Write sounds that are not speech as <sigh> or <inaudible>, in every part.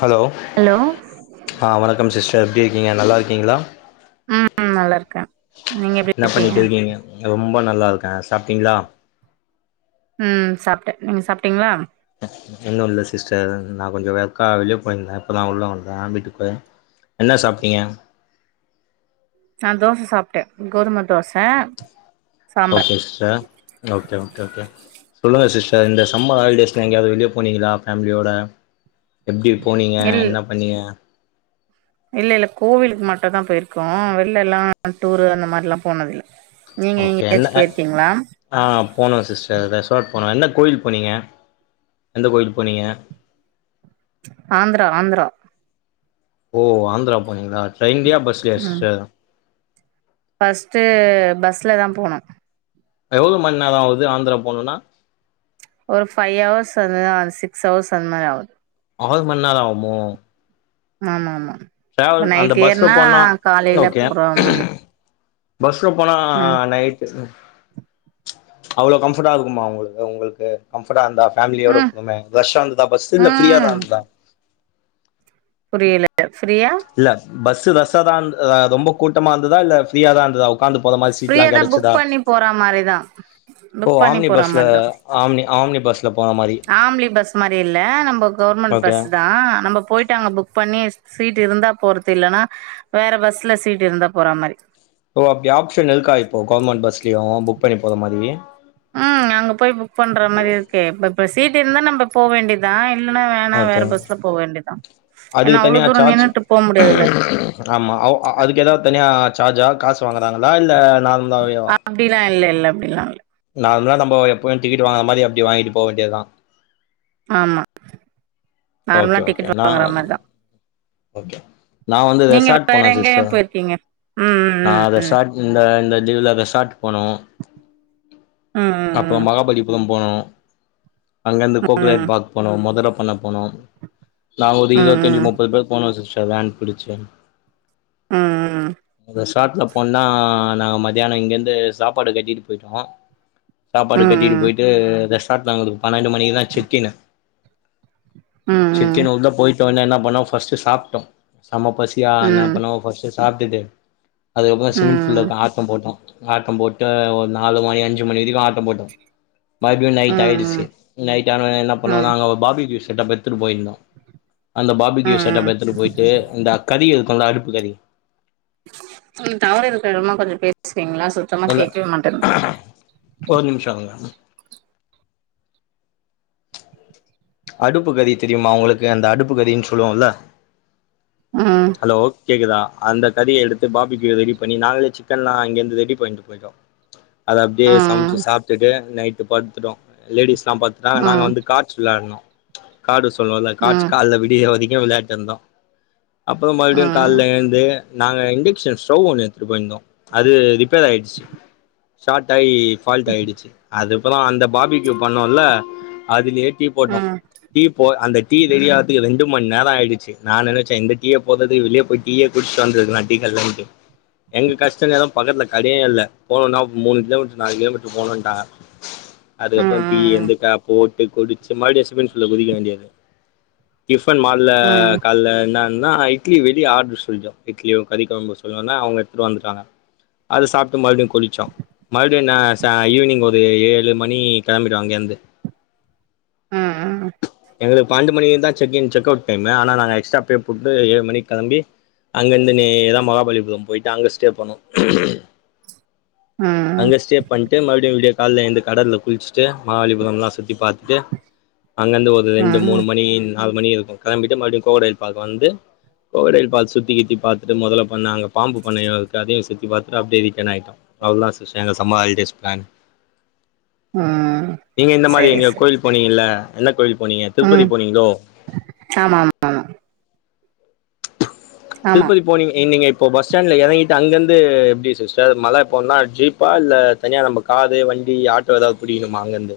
Hello hello ஆ வணக்கம் sister எப்படி இருக்கீங்க நல்லா இருக்கீங்களா ம் நல்லாருக்கே என்ன பண்ணிட்டுருக்கீங்க ரொம்ப நல்லாருக்கே சாப்ட்டீங்களா ம் சாப்ட்டே நீங்க சாப்ட்டீங்களா இன்னு இல்ல சிஸ்டர் நா கொஞ்சோ வெர்க்கா வெளியே போயிருந்தே இப்பதா நா உள்ள வந்தே வீட்டுக்கு என்ன சாப்ட்டீங்க நா தோச சாப்ட்டே கோதும dosa sambar okay sister okay okay okay சொல்லுங்க சிஸ்டர் இந்த சம்மர் ஹாலிடேஸ்ல எங்கேயாவது வெளிய போனீங்ளா ஃபேமிலியோட எப்டி போனீங்க என்ன பண்ணீங்க இல்லல்ல கோவிலுக்கு மட்டும்தா போயிருக்கோ வெளில எல்லா டூர் அந்த மாரில்லா போனதில்ல நீங்க ஓகே என்ன எங்கயாச்சு அ போயிருக்கீங்களா ஆ போனோ சிஸ்டர் ரெசார்ட் போனோ என்ன கோயில் போனீங்க எந்த கோயிலுக்கு போனீங்க ஆந்த்ரா ஆந்த்ரா ஓ ஆந்த்ரா போனீங்களா ட்ரெயின்லயா பஸ்லயா ம் சிஸ்டர் ஃபஸ்ட்டு பஸ்ல தா போனோ எவ்ளோ மந்நேரோ ஆவுது ஆந்த்ரா போனுன்னா ஒரு ஃபைவ் அவர்ஸ் அந்த சிக்ஸ் அவர்ஸ் அந்த்மாரி ஆகு அவள் மண்நேரோ ஆவுமோ ஆமாமா டிராவல் இப்ப அந்த நைட் பஸ்ல ஏர்னா போனா காலைல ஓகே போறா மாரிருக் பஸ்ல போனா நைட்டு ம் அவ்ளோ கம்ஃபர்ட்டா இருக்குமா உங்குளுக்கு உங்குள்க்கு கம்ஃபர்டாருந்தா பேம்லியோட ம் போறமே ரஷ்ஷாருந்துதா பஸ்ஸூ இல்ல ம் ஃப்ரியாதாந்துதா புரியல ஃப்ரியா இல்ல பஸ் ரஸ்ஸா தா இர்ந் ரொம்ப கூட்டமா இர்ந்துதா இல்ல ஃப்ரியா தா இந்துதா ஃப்ரியாதா புக் பண்ணி போறா மாரி தா ஓ புக் பண்ணி ஆம்னி போற பஸ்ல மாரி தா ஆம்னி ஆம்னி பஸ்ல போற மாரி ஆம்ளி பஸ் மாரி இல்ல நம்பக் கவுர்மண்ட் ஓகே பஸ்ஸு தா நம்ப போய்ட்டு அங்க புக் பண்ணி சீட் இருந்தா போறத்து இல்லன்னா வேற பஸ்ல சீட் இருந்தா போறா மாரி ஓ அப்டி ஆப்ஷ்ஷன் இருக்கா இப்போ கவுர்மண்ட் பஸ்லயு புக் பண்ணி போற மாரி ம் அங்க போய் புக் பண்ற மாரி இருக்கே ப்ப ப்ப சீட் இருந்தா நம்ப போ வேண்டிதா இல்லன்னா வேணா வேற ஓகே பஸ்ல போ வேண்டிதா எனா அதுக்கு அவ்ளோ தனியா தூரோ சார்ஜ் நின்னுட்டு போ முடியாதுல்ல ஆமா அவ் அதுக்கு எதாவ்து தனியா சார்ஜா காசு வாங்குறாங்களா இல்ல நார்ம்லாவேவா அப்டிலா இல்ல இல்ல அப்டிலால்ல நார்ம்லா நம்போ எப்பயு டிக்கெட்டு வாங்ற மாரி அப்டி வாங்கிட்டு போ வேண்டியதுதா ஆமா ஓகே நார்மலா ஓகே டிக்கெட்டு நா வாங்ற மாரிதா ஓகே நா வந்து நீங்க ரெசார்ட் வேற போனே எங்கயு சிஸ்டர் போய்ருக்கிங்க ம் ம் ம் ம் இல்ல இந்த லீவ்ல ரெசாட் போனோ ம் அப்றோ ம் மகாபலிபுரம் போனோ அங்கருந்து ம் ம் ம் கோக்டேல் பார்க் போனோ மொதல பண்ண போனோ நாங் ஒரு ம் இருவத்தஞ்சு ம் முப்பது பேர் போனோ சிஸ்டர் வேன் புடிச்சு ம் <unintelligible> காட்ல போன்னா நாங்க மத்தியானோ இங்கர்ந்து சாப்பாடு கட்டிட்டு போய்ட்டோ ம் சாப்பாடு கட்டிட்டு ம் போய்ட்டு ரெஸார்ட்ல அவுங்குள்து பனண்டு மணிக்குதா செக்கின்னு ம் செக்கின்னு உள்ள போயிட்டோனோ இன்னா பண்ணோ ஃபஸ்ட்டு சாப்டோ செம பசி யா ம் இன்ன பண்ணோ ஃபஸ்ட்டு சாப்ட்டுட்டு அதுக்கப்றோ ஸ்விம்மிங் ம் ஃபுல்லருக்கோ ஆட்டோ போட்டோ ஆட்டம் போட்டு ஒரு நாலு மணி அஞ்சு மணி வரிக்கோ ஆட்டோ போட்டோ மறுப்டியு ம் நைட் ஆய்டுச்சி ம் நைட் ஆனா என்ன பண்ணோ ம் நாங்க ஒர் பாபிக்யூ செட்டப் எத்துட்டு போய்ர்ந்தோ அந்த பாபிக்குயூ செட்டப் எத்துட்டு போய்ட்டு இந்த கரி இருக்குல்ல அடுப்பு கரி ம் டவரு இருக்குற எடமா கொஞ்சோ பேஸ்றிங்ளா சோ இல்ல ஒரு நிம்ஷோங்க அடுப்பு கரி தெரியுமா உங்ளுக்கு அந்த அடுப்பு கரின் சொல்லுவோல்ல ம் ஹலோ கேக்குதா அந்த கரிய எடுத்து பாபிக்யூ ரெடி பண்ணி நாங்களே சிக்கன்லா இங்கர்ந்து ரெடி பண்ணிட்டு போய்ட்டோ அத அப்டியே சமச்சு ம் சாப்ட்டுட்டு நைட்டு பட்த்துட்டோ லேடிஸ்லா பட்த்டாங் நாங்க ம் வந்து காட் ஸ் விளாட்னோ கார்டு சொல்லுவோல்ல ம் கார்ட்ஸ் ம் கால்ல விடிர வரிக்கோ விளயாட்டுந்தோ அப்றோ மறுப்டியு ம் கால்ல எழுந்து நாங்க இண்டக்க்ஷன் ஸ்டவ் ஒன்னு எட்த்துட் போய்ருந்தோ அது ரிப்பேர் ஆய்டிச்சு ஷார்ட் ஆயி ஃபால்ட் ஆய்டுச்சு அது அப்றோ அந்த பாபிக்யூ பண்ணோல அதுலயே டீ போட்டோ ம் டீ போ அந்த டீ ரெடியாரத்துக்கு ரெண்டு மண் நேரோ ஆய்டிச்சி நா நெனச்சே இந்த டீய போட்றதுக்கு வெளிய போய்ட் டீயே குட்ச்சிட் வந்துர்க்கலா டீ கட்லன்ட்டு எங்க கஷ்ட நேரோ பக்கத்ல கடயே இல்ல போணோன்னா மூணு கிலோமீட்ரு நாலு கிலோமீட்ரு போணோன்ட்டாங்க ம் அதுக்கப்றோ டீ எழ்ந்து கா போட்டு குடிச்சு மறுபடியு ஸ்விம்மிங் ஃபூல்ல குதிக்க வேண்டியது டிஃபன் மால்ல ம் ம் கால்ல என்னன்னா இட்லி வெளிய ஆட்ரு சொல்ட்டோ இட்லியு கறி கொழம்பு சொன்னோன்னா அவுங்க எட்த்துட்டு வந்துட்டாங்க அத சாப்ட்டு மறுப்டியு குளிச்சோ மறுபடியு நா சா ஈவினிங் ஒரு ஏழு மணி கெளம்பிட்டோ அங்கேர்ந்து ம் ம் எங்களுக் பண்டு மணிக்கு தா செக்கிங் செக் அவுட் டைமு ஆனா நாங்க எக்ஸ்ட்ரா பே போட்டு ஏழு மணிக் கெளம்பி அங்கர்ந்து நேரா மகாபலிபுரம் போய்ட்டு அங்க ஸ்டே பண்ணோ அங்க ஸ்டே பண்ட்டு மறுபடியு விடியகால்ல எழ்ந்து கடல்ல குளிச்சி ட்டு மாகபலிபுரம்ல்லா சுத்தி பாத்துட்டு அங்கர்ந்து ஒரு ரெண்டு ம் மூணு மணி நாலு மணி இருக்கு கிளம்பிட்டு மறுபடியு கோடைல் பார்க் வந்து கோடைல் பார்க் சுத்தி கித்தி பாத்துட்டு முதல பண்ண அங்க பாம்பு பண்ணயு இருக்கு அதையு சுத்தி பாத்துட்டு அப்டியே ரிட்டன் ஆய்ட்டோ அவ்ள் தா சிஸ்டர் எங்க சம்மர் ஹாலிடேஸ் பிளான் ம் நீங்க இந்த மாரி சரி எங்யோ சரி கோயில் போனீங்கல்ல என்ன கோயில் போனீங்க திருப்பதி ம் போனீங்ளோ ஆமா ஆமா ஆமா திருப்பதி போனீங்க என் நீங்க இப்போ பஸ் ஸ்டாண்ட்ல எறங்கிட்டு அங்கர்ந்து எப்டி சிஸ்டர் மல போன்னா ஜீப் பா இல்ல தனியா நம்ப காரு, வண்டி, ஆட்டோ எதாவ் புடிக்கணுமா அங்கர்ந்து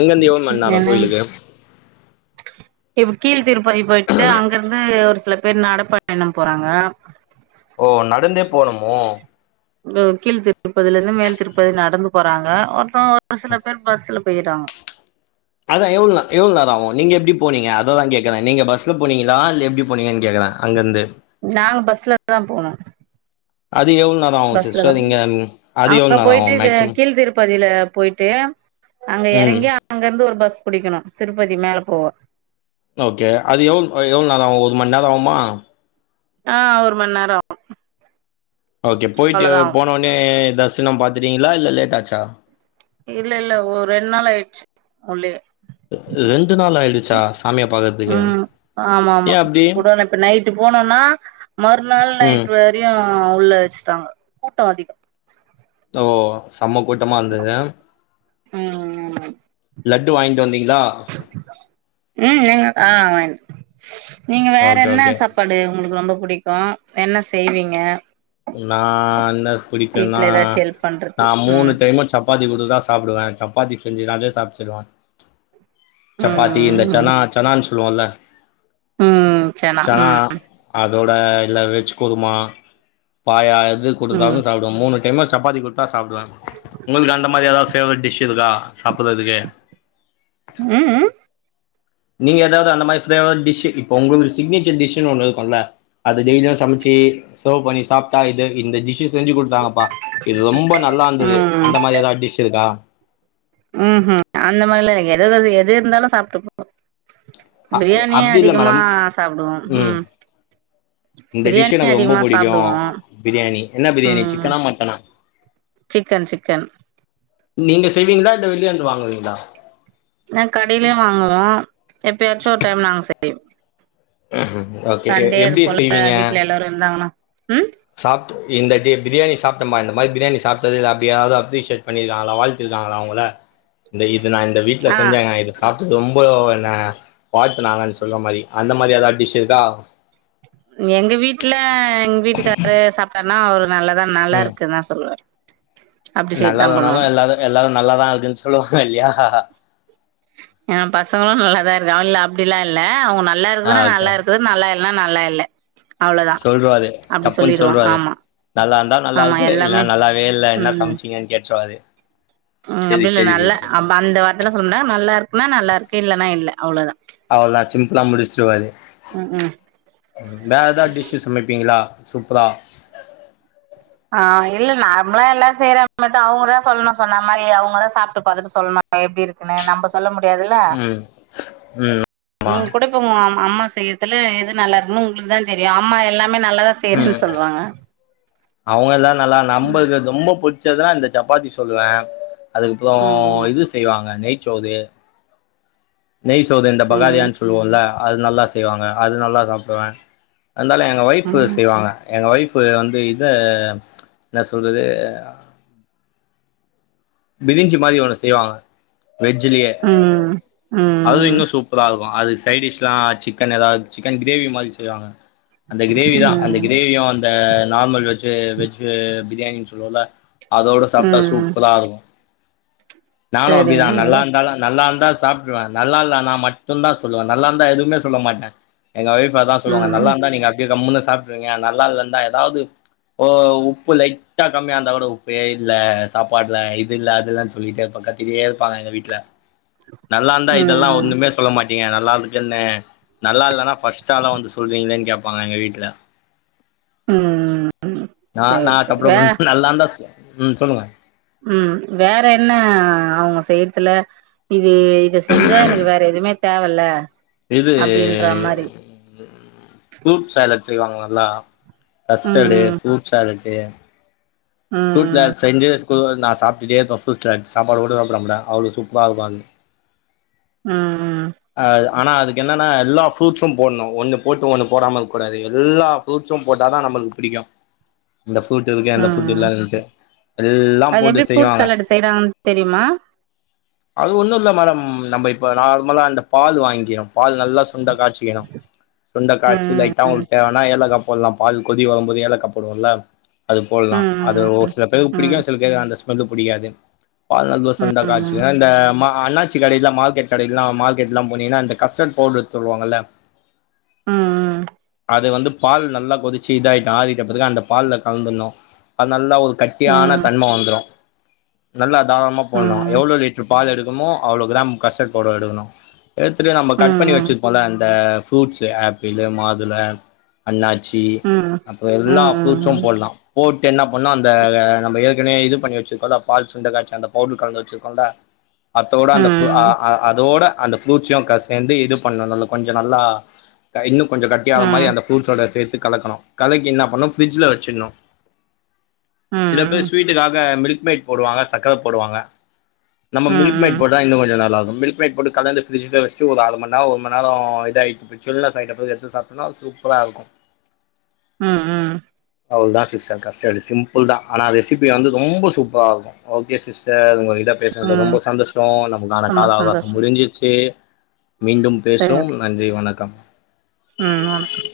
அங்கர்ந்து எவ்ள் மண் நேரோ என்ன கோயிலுக்கு இப்ப கீழ் திருப்பதி போய்ட்டு அங்கர்ந்து ஒரு சில பேர் நடபயணம் போறாங்க ஓ நடந்தே போனுமோ ம் கீழ் திருப்பதிலருந்து மேல் திருப்பதி நடந்து போறாங்க ஒர்த்தோ ஒரு சில பேர் பஸ்ஸுல போயிட்றாங்க அதா எவ்ள் ந எவ்ள் நேரோ ஆகு நீங்க எப்டி போனீங்க அததா கேக்கற நீங்க பஸ்ல போனீங்களா இல்ல எப்டி போனீங்கன் கேக்கறே அங்கர்ந்து நாங்க பஸ்ல தா போனோ அதுக் எவ்ள் பஸ்ல தா போனோ அங்க நேரோ போய்ட்டு ஆகு த மேக்சிமம் கீழ் திருப்பதில போய் ட்டு அங்க ம் எறங்கி அங்கர்ந்து ஒரு பஸ் புடிக்கணு திருப்பதி மேல போவ ஓகே அதுக் எவ்ள் அ எவ்வள் நேர ஆகு ஒரு மண் நேரோ ஆகுமா ஆ ஒரு மண் நேரோ ஆகு ஓகே போய்ட்டு அவ்ளோதா ஆகு போன உன்னே தர்சினம் பாத்துட்டீங்களா இல்ல லேட்டாச்சா இல்லல்ல ஒரு ரெண் நாள் ஆயிர்ச்சு உள்ளயே ரெண்டு நாள் ஆய்டுச்சா சாமிய பாக்கறதுக்கு ம் ஆமாமா ஏ அப்டி குடோனு இப்ப நைட்டு போனோனா மறுநாள் ம் நைட் வரையு உள்ள வெஸ்ட்டாங்க கூட்டோ அதிகோ ஓ செம்ம கூட்டமா இர்ந்தது ம் ஆமா லட்டு வாய்ங்ட்டு வந்தீங்களா ம் நீங்க ஆ வாய்ங்ட்டே நீங்க வேற ஓகே என்ன ஓகே சாப் பாடு உங்களுக் ரொம்ப புடிக்கு என்ன செய்வீங்க நா என்ன பிடிக்குன்னா வீட்ல ஏதாச்சு ஹெல்ப் பண்றது நா மூணு ம் டைமு சப்பாத்தி குடுத்தா சாப்புடுவே சப்பாத்தி செஞ்சு நாள்லே சாப்ச்சிருவே சப்பாத்தி இந்த ம் ம் சனா சனான் சொல்லுவோல்ல ம் சனா ம் அதோட இல்ல வெஜ்ஜு குருமா பாயா எது ம் குடுத்தாலு சாப்டுவே மூணு டைமு சப்பாத்தி குட்த்தா சாப்டுவே உங்கள்க்கு அந்த மாரி எதாவ் ஃபேவரெட் டிஷ் இருக்கா சாப்பட்றதுக்கு ம் ம் நீங்க ஏதாவது அந்த மாரி ஃபேவரட் டிஷ்ஷூ இப்ப உங்களுக் சிக்னேச்சர் டிஷ்ஷுனு ஒண்ணு இருக்குல அத டெய்லியு சமச்சி செர்வ் பண்ணி சாப்டா இது இந்த டிஷ்ஷு செஞ்சு குட்த்தாங்கப்பா இது ரொம்ப நல்லாந்துது ம் அந்த மாரி ஏதா டிஷ் இருக்கா ம்ஹும் அந்த மாரிலா இல்லிங்க எத சொல்றிங் எது இருந்தாலு சாப்ட்டுபோ அ பிரியாணிய அப்டி இல்ல அதிகமா மேடம் சாப்டுவோ ம் இந்த டிஷ்ஷு பிரியாணியே எனக் ரொம்ப அதிகமா புடிக்கு சாப்டுவோ பிரியாணி என்ன பிரியாணி ம் சிக்கனா மட்டனா சிக்கன் சிக்கன் நீங்க செய்வீங்களா இல்ல வெளியந்து வாங்குவீங்ளா நாங் கடைலயு வாங்குவோ எப்பயாச்சு ஒர் டைம் நாங்க செய்வோ <unintelligible> சண்டே எப்டி அதுபோல செய்வீங்க வீட்ல எல்லாரு இருந்தாங்னா ம் சாப்ட்டு மீந்ததி பிரியாணி சாப்டமா இந்த மாரி பிரியாணி சாப்டது அப்டி யாராவது அப்ரிஷியேட் பண்ணிருகாங்ளா வாழ் தில்லாங்களா உங்கள இந்த இது நா இந்த வீட்ல ஆ செஞ்சேங்க இது சாப்டு ரொம்பலோவென்ன வாழ்த்து நாங்கன் சொல்வ மாரி அந்த மாரி ஏதா டிஷ் இருக்கா எங்க வீட்ல எங்க வீட்டுக்கார்ரு சாப்டார்னா அவரு நல்லாதா நல்லா இருக்குதா சொல்லுவாரு அப்ரிஷியேட் தான் நல்லால்லனாலு பண்ணுவாங்க. எல்லாரு எல்லாரு நல்லாதா இருக்குன் சொல்லுவாங்க இல்லியா எ பசங்ளு நல்லாதா இருக் இல்ல அப்டிலா இல்ல அவுங்க நல்லா ஆ இருக்குதுனா ஓகே நல்லா இருக்கு நல்லா இல்னா நல்லா இல்ல அவ்ளோதான். சொல்டுவாரு அப்டி டப்புன் சொல்லிடுவாங்க. சொல்டுவாரு ஆமா. நல்லார்ந்தா நல்லா ஆமா இருக்கு இல்ல எல்லாமே நல்லாவே இல்ல இன்ன சம்ச்சீங்கன் கேட்ருவாரு அ சேரி அப்டி இல்ல சேரி நல்ல சிஸ்டர் அ சேரி அந்த வார்த்திலா சொல்லமட்டர் நல்லா இர்குனா நல்ல இருக்கு இல்லனா இல்ல அவ்ளோதா அவ்ள்தா சிம்ப்லா முடிச்சுரு வாரு ம்ஹ்ம். வேற எதாது டிஷ்ஷு சமப்பீங்களா சூப்பரா ஆ இல்ல நார்மிலா எல்லாரு செய்ற மட்டு அவுங்கதா சொல்ணு சொன்ன மாரி அவுங்கதா சாப்ட்டு பாத்துட்டு சொல்ணு எப்டி இருக் கினு நம்ப சொல்ல முடியாதுல ம் ம் ஆமா நீங் கூடப் க உங் அம்மா அம்மா செய்றதுல எது நல்லா இருக்குன் உங்ளுக்குதா தெரியு அம்மா எல்லாமே நல்லாதா செய்றேன் சொல்வாங்க அவுங்க எல்லா நல்லா நம்மபகு ரொம்ப புட்ச்சதா இந்த சப்பாத்தி சொல்லுவே அதுக்கப்புறோ ம் இது செய்வாங்க நெய்ச்சோறு நெய் சோறு இந்த ம் பகாதியான் சொல்லுவோல அது நல்லா செய்வாங்க அது நல்லா சாப்டுவே அந்தால எ ஒய்ஃபு ம் செய்வாங்க எங்க ஒய்ஃபு வந்து இத இன்ன சொல்றது பிரிஞ்சி மாரி ஒன்னு செய்வாங்க வெஜ்லியே ம் அதுல ம் இன்னு சூப் ப்பரா இருக்கு அது சைடிஷ்லா சிக்கன் ஏதாத் சிக்கன் கிரேவி மாதிரி செய்வாங்க அந்த கிரேவி தா அந்த ம் கிரேவியு அந் இந்த நார்மல் வெஜ்ஜு வெஜ்ஜு பிரியாணின் சொல்லுவோல அதோடு சாப்ட்டா ம் சூப்பரா இருக்கு நானு அப்டிதா சரிங்க நண்பா நல்லார்ந்தால நல்லா இருந்தா சாப் புடுவ நல்லா இல்லனா மட்டுந்தா சொல்லுவே நல்லார்ந்தா எதுமே சொல்ல மாட்டே எங்க ஒய்ஃபு அதா சொல்லுவாங்க ம் நல்லா இருந்தா நீங்க அப்டியே கம்முன்னு சாப்ட்டுருவீங்க நல்லா இல்லந்தா ஏதாவ்து ஒ உப்பு லைட்டா கம்மியார்ந்தா கூட உப்பே இல்ல சாப்பாட்ல இல்ல அதெல்லா சொல்லிட்டே இருப்ப கத்திட்டே இருப்பாங்க எங்க வீட்ல நல்லார்ந்தா இதெல்லா ம் ஒண்ணுமே சொல்ல மாட் டீங்க நல்லா இர்க்குன்னு நல்லா இல்லனா ஃபஸ்ட்டு ஆளா வந்து சொல்வீங்ளேன் கேப்பாங்க எங்க வீட்ல ம் நா சேரி நா சேரி வே டப்புடப்புனு நல்லார்ந்தா ம் சொல்லுங்க ம் வேற என்ன அவுங்க செய்யற்துல இது இத செஞ்சா எனக்கு வேற எதுவுமே தேவல்ல இது அப்டின்ற மாரி ம் ஃப்ரூட் சேலட் செய்வாங்க நல்லா கஸ்டடு ம் ஃப்ரூட் சேலட்டு ஃப்ரூட் ல ம் செஞ்ச கு நா சாப்டுட்டே இருப்பே ஃப்ரூட்ல லட் சாப்பாடு கூட சாப்ட மாட்டே அவ்ளோ சூப்பரா இருக்கு அந் அ அ அ அது ஆனா அதுக்கு என்னனா எல்லா ஃப்ரூட்ஸும் போட்னு ஒன்னு போட்டு ஒன்னு போடாம இருக்ககூடாது எல்லா ஃப்ரூட்ஸும் போட்டா தா நமக்கு பிடிக்கு இந்த ஃப்ரூட் இருக்கு அந்த ஃப்ரூட் டு ம் இல்லண்டு எல்லா அது போட்டு எப்டி ஃப்ரூட் செய்வாங்க சாலட் செய்யறாங்கன்னு தெரியுமா அது ஒன்னு இல்ல மேடம் நம்ப இப்ப நார்மலா அந்த பால் வாங்கிறோ பால் நல்லா சுண்ட காச்சிக்கணு சுண்ட காசிட்டு ம் லைட் டா ம் அவுங்ளுக்கு தேவனா ஏலக்கா போல்லா பால் கொதி வரும் போது ஏலக்காப்போடுவோல்ல அது போல்லா அது ம் ஒரு சில பேருக்கு ம் ம் பிடிக்கு சில பேருகு அந்த ஸ்மெல்லு புடிக்காது பால் நல்லா சுண்ட ம் காச்சுகுவே இந்த ம அன்னாச்சி கடையில்லா மார்கெட் கடையில்லா மார்கெட்லா போனிங்னா இந்த கஸ்டட் பவுடர் சொல்லுவாங்கல்ல ம் ம் அத வந்து பால் நல்லா கொதிச்சி இதாயிட்டு ஆறிட்ட பெறகு அந்த பால்ல கலந்துன்னு அது நல்லா ஒரு கட்டியான ம் தன்ம வந்துரு நல்லா தாராலமா போட்லா ம் எவ்ளோ லிட்ரு பால் எடுகருமோ அவ்ளோ கிராம் கஸ்டட் பவுடர் எடுக்கனு எடுத்துட்டு நம்ம ம் கட் பண்ணி ம் வெச்சிர்போல்ல அந்த ஃப்ரூட்சு ஆப்பிளு மாதுள அண்ணா ச்சி ம் அப்றோ ம் ம் ம் எல்லா ஃப்ரூட்சும் போட்லா அத்து என்ன பண்ணோ அந்த நம்ம ஏற்கனவே இது பண்ணி வெச்சிருக்கோல்ல பால் சுண்ட காச்சி அந்த பவுட்ரு கலந்து வெச்சிருக்கோல்லா அத்தோட அந்த ஃப்ரூ அ அ அதோட அந்த ஃப்ரூட்ஸயு க சேந்து இது பண்ணணோ நல் கொஞ்சோ நல்லா க இன்னு கொஞ்சோ ம் ம் கட்டியாகாத மாரி அந்த ம் ஃப்ரூட்சோட சேத்துகலக்கணோ கலக்கி என்னா பண்ணு ஃப்ரிஜ்ல வெச்சிண்ணு சில பேர் ஸ்வீட்டுக்காக மில்க் மேட் போடுவாங்க சக்கர போடுவாங்க நம்ம ம் மில்க் மேட் போட்டா இன்னு கொஞ்சோ நல்லா இருக்கு மில்க் மேட்போட்டு கலந்து ஃப்ரிஜில வெஸ்டு ஒரு அர மண்நேரோ ஒரு மண்நேரோ இதாயி சில்னஸ் ஆயிட்டப்போது எடுத்து சாப்டோனா சூப்பரா இருக்கு ம் ம் அவ்ளவுதா சிஸ்டர் கஷ்டடு சிம்பிள் தா ஆனா அதுரெசிபி வந்து ரொம்போ சூப்பரா இருக்கு ஓகே சிஸ்டர் உங்க கிட்ட பேசுனது ம் ரொம்போ சந்தோஷோ நமக்கான ரொம்ப கால அவகாசோ சந்தோஷம் முடிஞ்சிருச்சி மீண்டும் சரிங்க பேசுவோம் சார். நன்றி வணக்கம் ம் வணக்கம்